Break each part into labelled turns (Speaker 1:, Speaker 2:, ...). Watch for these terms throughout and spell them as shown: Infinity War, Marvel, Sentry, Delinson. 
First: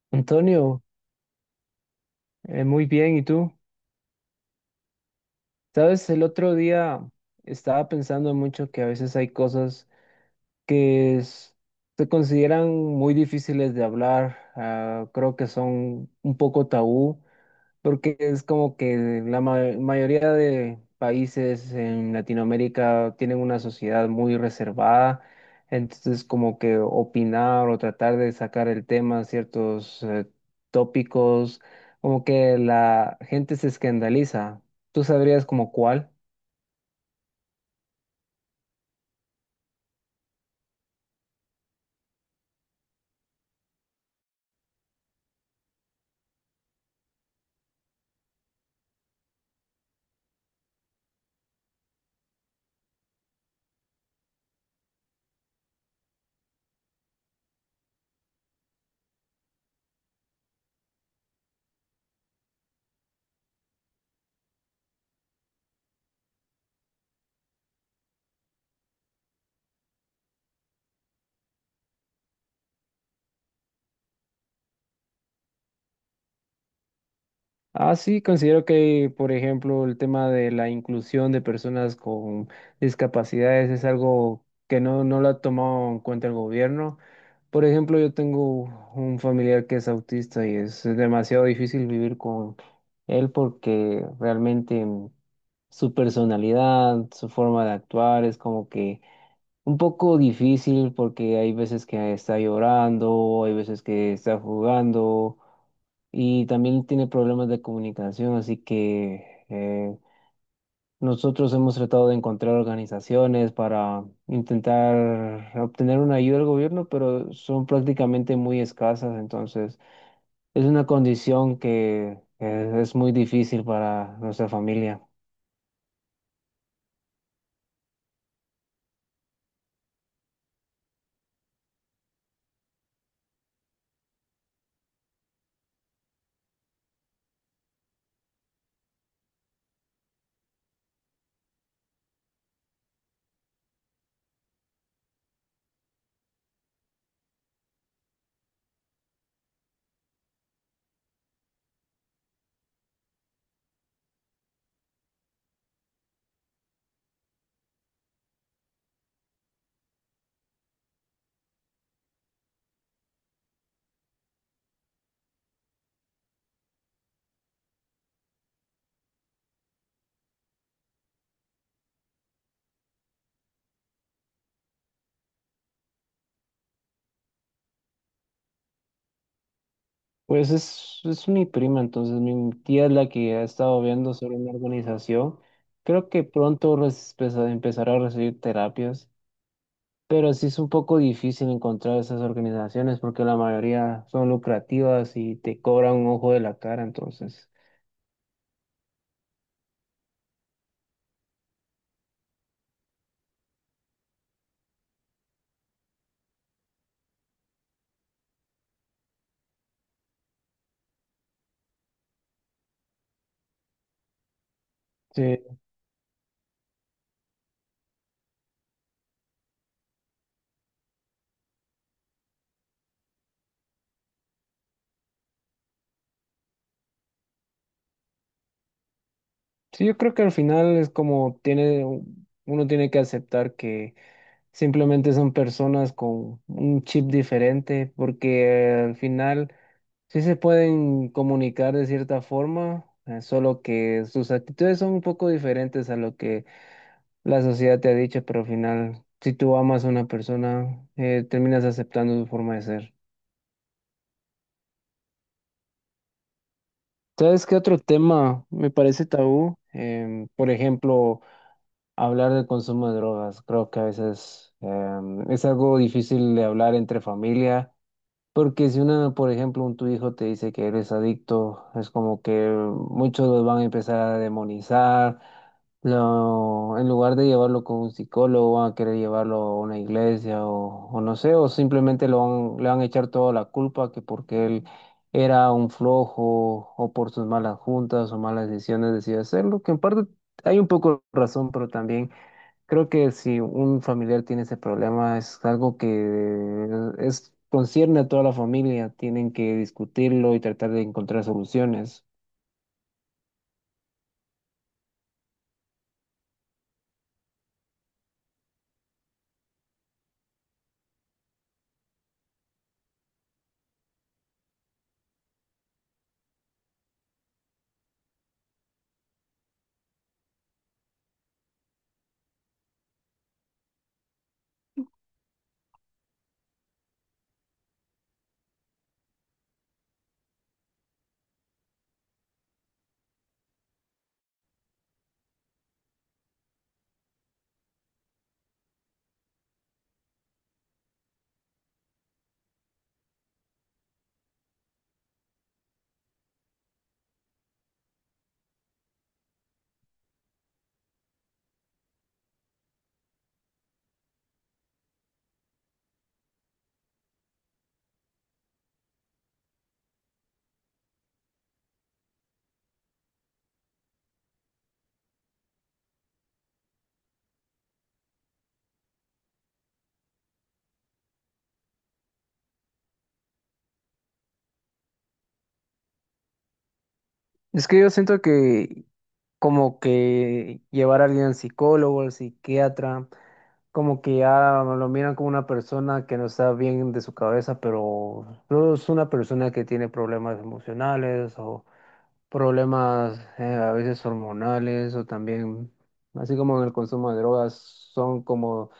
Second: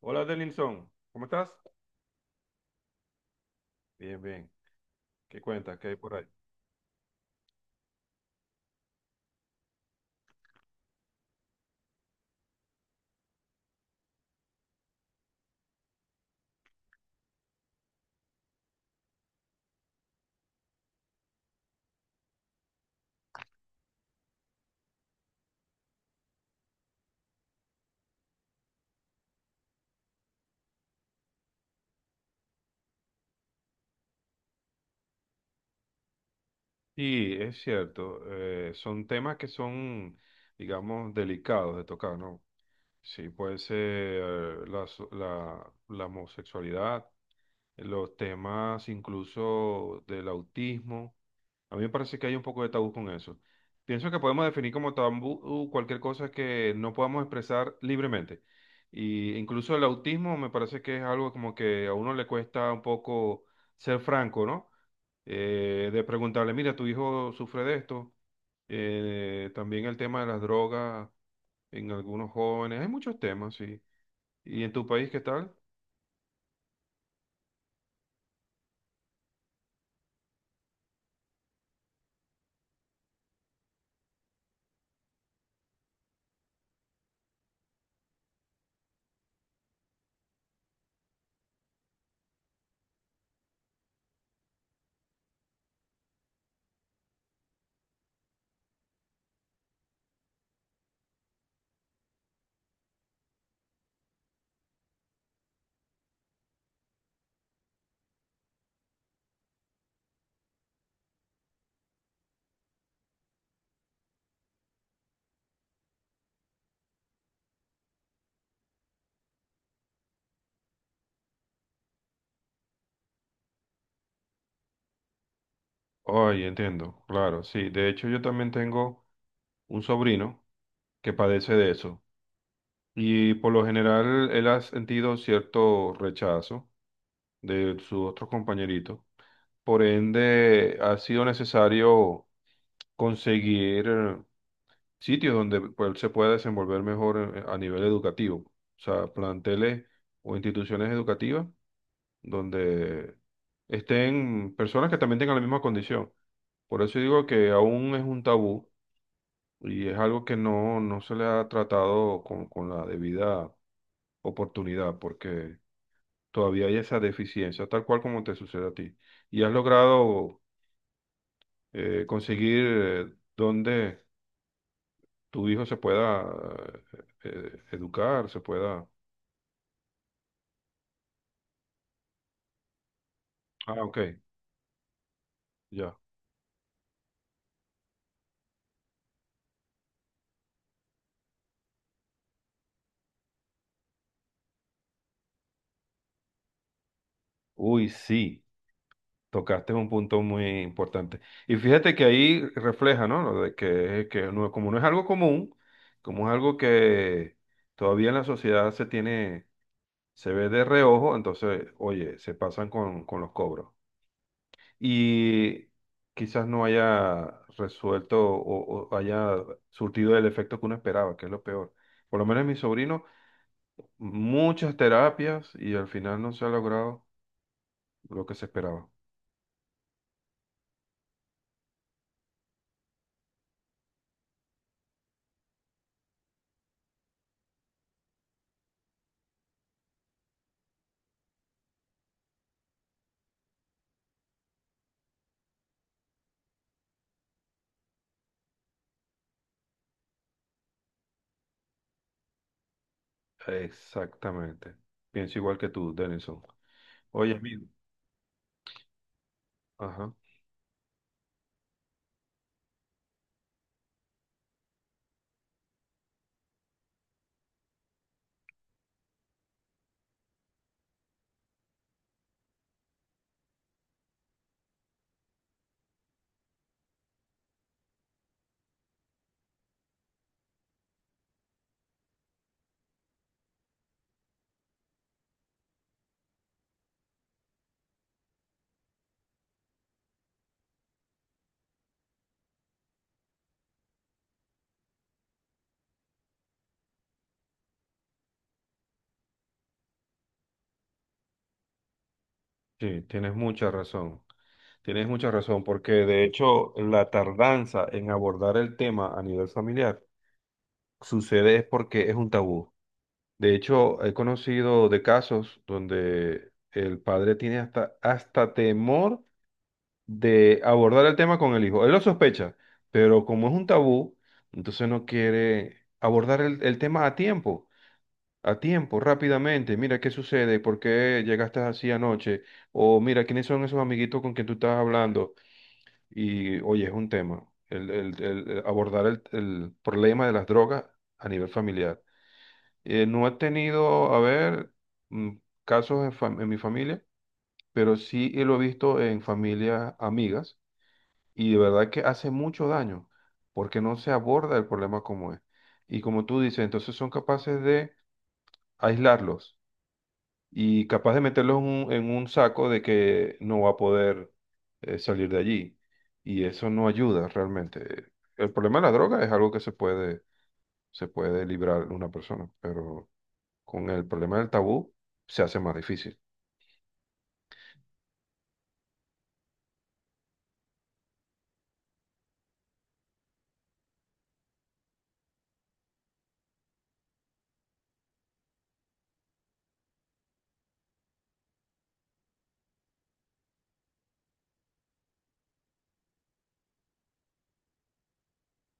Speaker 1: Hola,
Speaker 2: Antonio,
Speaker 1: Delinson. ¿Cómo estás?
Speaker 2: muy bien, ¿y tú?
Speaker 1: Bien, bien. ¿Qué cuentas? ¿Qué hay
Speaker 2: Sabes,
Speaker 1: por
Speaker 2: el
Speaker 1: ahí?
Speaker 2: otro día estaba pensando mucho que a veces hay cosas que es- se consideran muy difíciles de hablar. Creo que son un poco tabú, porque es como que mayoría de países en Latinoamérica tienen una sociedad muy reservada, entonces como que opinar o tratar de sacar el tema, ciertos tópicos, como que la gente se escandaliza. ¿Tú sabrías como cuál?
Speaker 1: Sí, es cierto. Son temas que son, digamos, delicados de tocar, ¿no? Sí, puede ser la homosexualidad, los temas incluso del autismo. A mí me parece que hay un poco de tabú con eso. Pienso que podemos definir como tabú cualquier cosa que no podamos expresar libremente. Y incluso el autismo me parece que es algo como que a uno le cuesta un poco ser franco, ¿no? De preguntarle, mira, tu hijo sufre de esto. También el tema de las drogas en algunos jóvenes. Hay muchos temas, sí. ¿Y en tu país qué tal?
Speaker 2: Ah, sí, considero que, por ejemplo, el tema de la inclusión de personas con discapacidades es algo que no lo ha tomado en cuenta el gobierno. Por ejemplo, yo tengo un familiar que es autista y es demasiado difícil vivir con él porque realmente su personalidad, su forma de actuar es como que un poco difícil porque hay veces que está llorando, hay veces que está jugando y también tiene problemas de comunicación, así que nosotros hemos tratado de encontrar organizaciones para intentar obtener una ayuda del gobierno, pero son prácticamente muy escasas. Entonces es una condición que es muy difícil para nuestra familia.
Speaker 1: Ay, entiendo, claro, sí. De hecho, yo también tengo un sobrino que padece de eso. Y por lo general él ha sentido cierto rechazo de sus otros compañeritos. Por ende, ha sido necesario conseguir sitios donde pues, él se pueda desenvolver mejor a nivel educativo. O sea, planteles o instituciones educativas donde estén personas que también tengan la misma condición. Por eso digo que aún es un tabú y es algo que no, no se le ha tratado con la debida oportunidad, porque todavía hay esa deficiencia, tal cual como te sucede a ti. Y has logrado conseguir, donde tu hijo se pueda educar, se pueda.
Speaker 2: Pues es mi prima, entonces mi tía es la que ha
Speaker 1: Ah,
Speaker 2: estado
Speaker 1: ok,
Speaker 2: viendo sobre una organización.
Speaker 1: ya.
Speaker 2: Creo que pronto empezará a recibir terapias. Pero sí es un poco difícil encontrar esas organizaciones porque la mayoría son lucrativas y te cobran un ojo de la cara, entonces.
Speaker 1: Uy, sí, tocaste un punto muy importante. Y fíjate que ahí refleja, ¿no? Lo de que no, como no es algo común, como es algo que todavía en la sociedad se tiene, se ve de reojo. Entonces, oye, se pasan con los cobros.
Speaker 2: Sí,
Speaker 1: Y quizás no haya resuelto o haya surtido el efecto que uno esperaba, que es lo peor. Por lo menos en mi sobrino, muchas terapias y al final no se ha logrado lo que se esperaba.
Speaker 2: sí, yo creo que al final uno tiene que aceptar que simplemente son personas con un chip diferente, porque al final sí se pueden comunicar de cierta forma, solo que sus actitudes son un poco diferentes a lo que la sociedad te ha dicho. Pero al final, si tú amas a una persona, terminas aceptando su forma de ser.
Speaker 1: Exactamente. Pienso igual que tú, Denison. Oye,
Speaker 2: ¿Sabes qué
Speaker 1: amigo.
Speaker 2: otro tema me parece tabú?
Speaker 1: Ajá.
Speaker 2: Por ejemplo, hablar del consumo de drogas. Creo que a veces es algo difícil de hablar entre familia. Porque si por ejemplo, un tu hijo te dice que eres adicto, es como que muchos los van a empezar a demonizar. En lugar de llevarlo con un psicólogo, van a querer llevarlo a una iglesia o no sé, o simplemente le van a echar toda la culpa, que porque él era un flojo o por sus malas juntas o malas decisiones decidió hacerlo, que en parte hay un poco de razón, pero también creo que si un familiar tiene ese problema, es algo que concierne a toda la familia. Tienen que discutirlo y tratar de encontrar soluciones.
Speaker 1: Sí, tienes mucha razón. Tienes mucha razón, porque de hecho la tardanza en abordar el tema a nivel familiar sucede es porque es un tabú. De hecho, he conocido de casos donde el padre tiene hasta temor de abordar el tema con el hijo. Él lo sospecha, pero como es un tabú, entonces no quiere abordar el tema a tiempo, rápidamente. Mira qué sucede, por qué llegaste así anoche, o mira quiénes son esos amiguitos con quien tú estás hablando. Y oye, es un tema, el abordar el problema de las drogas a nivel familiar. No he tenido, a ver, mm, casos en, en mi familia, pero sí lo he visto en familias amigas y de verdad que hace mucho daño porque no se aborda el problema como es. Y como tú dices, entonces son capaces de aislarlos y capaz de meterlos en un saco de que no va a poder salir de allí. Y eso no ayuda realmente. El problema de la droga es algo que se puede librar una persona, pero con el problema del tabú, se hace más difícil.
Speaker 2: Es que yo siento que como que llevar a alguien al psicólogo, al psiquiatra, como que ya lo miran como una persona que no está bien de su cabeza, pero no es una persona que tiene problemas emocionales o problemas a veces hormonales o también, así como en el consumo de drogas, son como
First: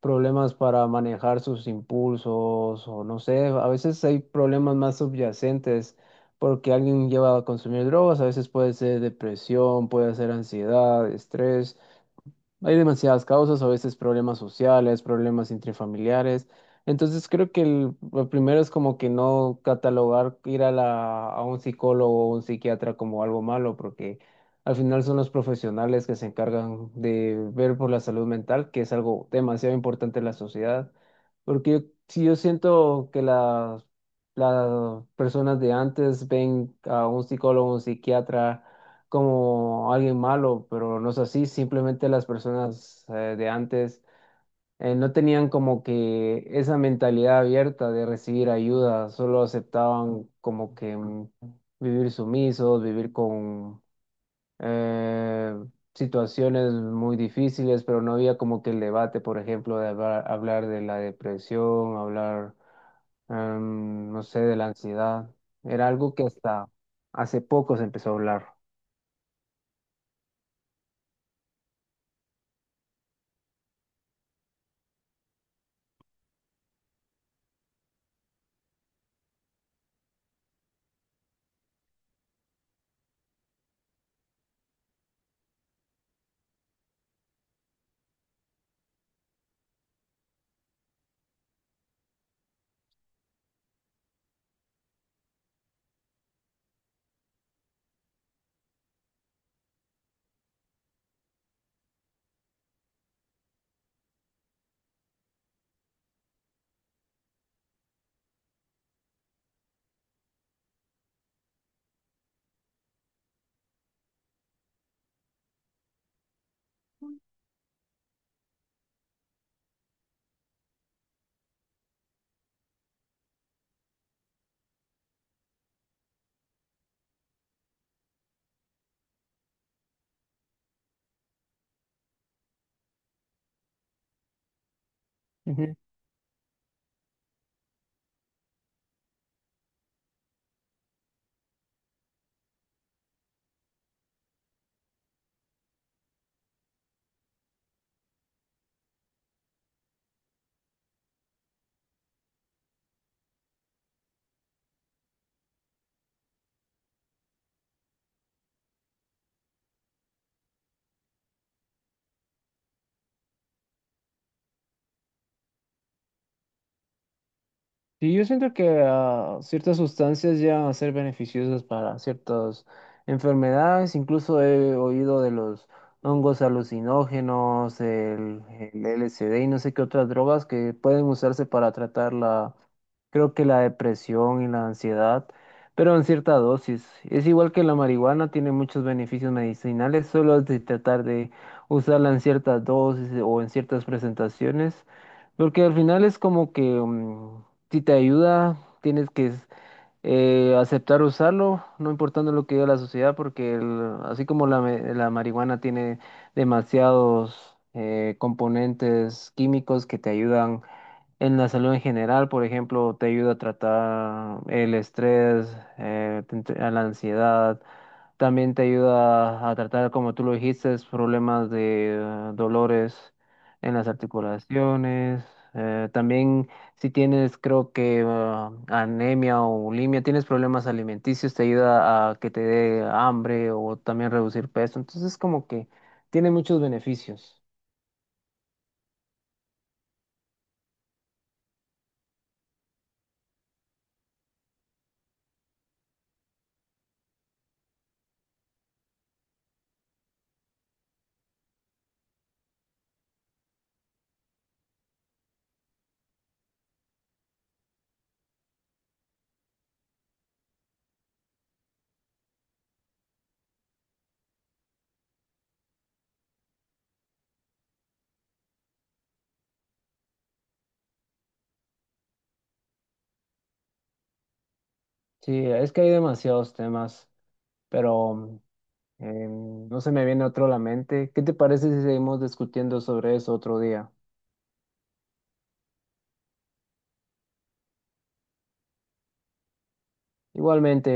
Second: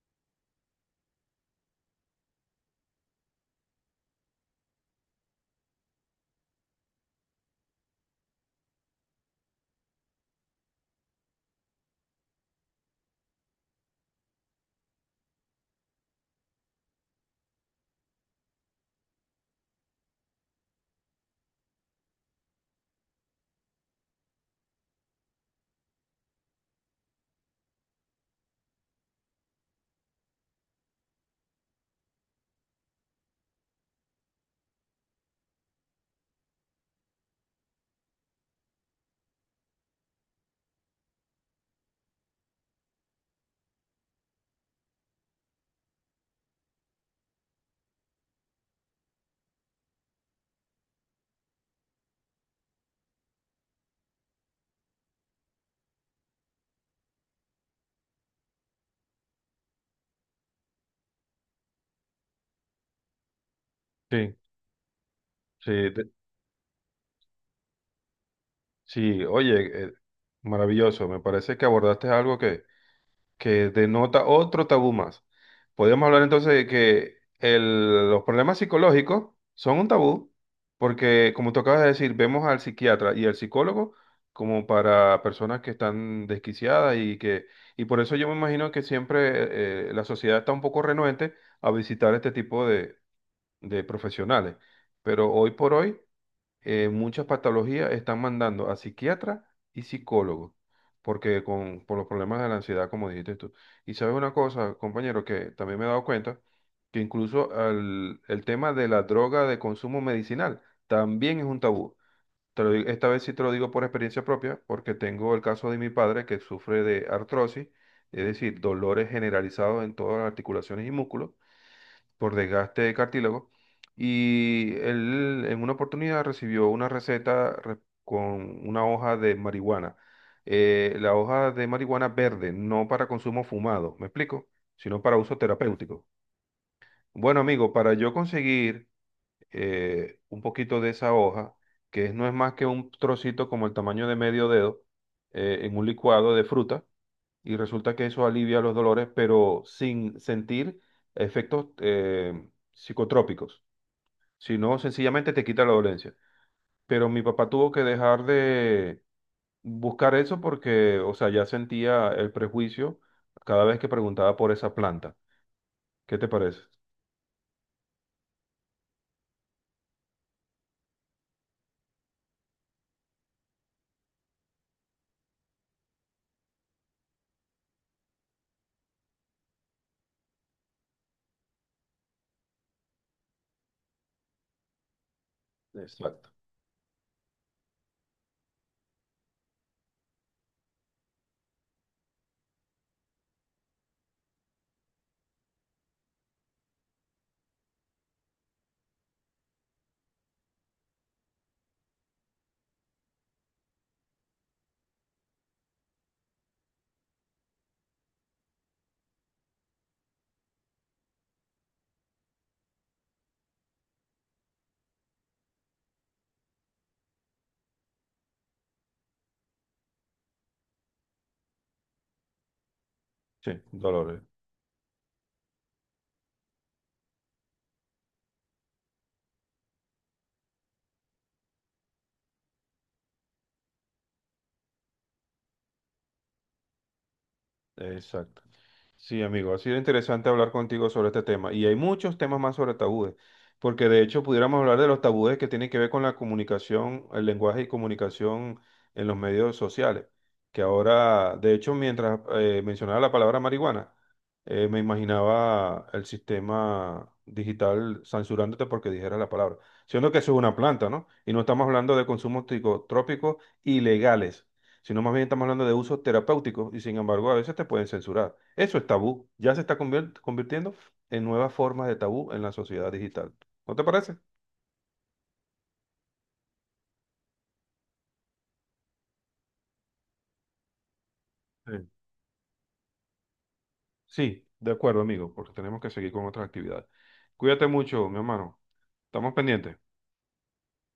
Speaker 2: problemas para manejar sus impulsos o no sé, a veces hay problemas más subyacentes porque alguien lleva a consumir drogas, a veces puede ser depresión, puede ser ansiedad, estrés. Hay demasiadas causas, a veces problemas sociales, problemas intrafamiliares. Entonces creo que lo primero es como que no catalogar ir a a un psicólogo o un psiquiatra como algo malo, porque al final son los profesionales que se encargan de ver por la salud mental, que es algo demasiado importante en la sociedad. Porque yo- si yo siento que las personas de antes ven a un psicólogo, un psiquiatra, como alguien malo, pero no es así, simplemente las personas de antes no tenían como que esa mentalidad abierta de recibir ayuda, solo aceptaban como que vivir sumisos, vivir con eh, situaciones muy difíciles, pero no había como que el debate, por ejemplo, de hablar, hablar de la depresión, hablar, no
Speaker 1: Sí,
Speaker 2: sé, de la ansiedad.
Speaker 1: sí,
Speaker 2: Era algo que hasta hace poco se empezó a hablar.
Speaker 1: sí. Oye, maravilloso, me parece que abordaste algo que denota otro tabú más. Podríamos hablar entonces de que los problemas psicológicos son un tabú, porque como tú acabas de decir, vemos al psiquiatra y al psicólogo como para personas que están desquiciadas y que, y por eso yo me imagino que siempre la sociedad está un poco renuente a visitar este tipo de profesionales. Pero hoy por hoy muchas patologías están mandando a psiquiatras y psicólogos, porque por los problemas de la ansiedad, como dijiste tú. Y sabes una cosa, compañero, que también me he dado cuenta, que incluso el tema de la droga de consumo medicinal también es un tabú. Te lo digo, esta vez sí te lo digo por experiencia propia, porque tengo el caso de mi padre que sufre de artrosis, es decir, dolores generalizados en todas las articulaciones y músculos por desgaste de cartílago. Y él en una oportunidad recibió una con una hoja de marihuana. La hoja de marihuana verde, no para consumo fumado, ¿me explico? Sino para uso terapéutico. Bueno, amigo, para yo conseguir un poquito de esa hoja, que no es más que un trocito como el tamaño de medio dedo, en un licuado de fruta, y resulta que eso alivia los dolores, pero sin sentir efectos psicotrópicos, sino sencillamente te quita la dolencia. Pero mi papá tuvo que dejar de buscar eso porque, o sea, ya sentía el prejuicio cada vez que preguntaba por esa planta. ¿Qué te parece?
Speaker 2: Sí, yo siento que ciertas sustancias llegan a ser beneficiosas para ciertas enfermedades. Incluso he oído de los hongos alucinógenos, el LSD y no sé qué otras drogas que pueden usarse para tratar creo que la depresión y la ansiedad, pero en
Speaker 1: Exacto.
Speaker 2: cierta dosis. Es igual que la marihuana, tiene muchos beneficios medicinales, solo es de tratar de usarla en ciertas dosis o en ciertas presentaciones. Porque al final es como que si te ayuda, tienes que aceptar usarlo, no importando lo que diga la sociedad, porque así como la marihuana tiene demasiados componentes químicos que te ayudan en la salud en general. Por ejemplo, te ayuda a tratar el estrés, a la ansiedad, también te ayuda a tratar, como tú lo dijiste, problemas de dolores
Speaker 1: Sí,
Speaker 2: en las
Speaker 1: dolores.
Speaker 2: articulaciones. También si tienes, creo que anemia o bulimia, tienes problemas alimenticios, te ayuda a que te dé hambre o también reducir peso. Entonces, como que tiene muchos beneficios.
Speaker 1: Exacto. Sí, amigo, ha sido interesante hablar contigo sobre este tema y hay muchos temas más sobre tabúes, porque de hecho pudiéramos hablar de los tabúes que tienen que ver con la comunicación, el lenguaje y comunicación en los medios sociales, que ahora, de hecho, mientras mencionaba la palabra marihuana, me imaginaba el sistema digital censurándote porque dijera la palabra, siendo que eso es una planta, ¿no? Y no estamos hablando de consumos psicotrópicos ilegales, sino más bien estamos hablando de usos terapéuticos y sin embargo a veces te pueden censurar. Eso es tabú, ya se está convirtiendo en nuevas formas de tabú en la sociedad digital. ¿No te parece?
Speaker 2: Sí, es que hay demasiados temas, pero no se me viene otro a la mente. ¿Qué te parece si
Speaker 1: Sí.
Speaker 2: seguimos discutiendo sobre eso otro día?
Speaker 1: Sí, de acuerdo, amigo, porque tenemos que seguir con otras actividades. Cuídate mucho, mi hermano. Estamos pendientes.
Speaker 2: Igualmente.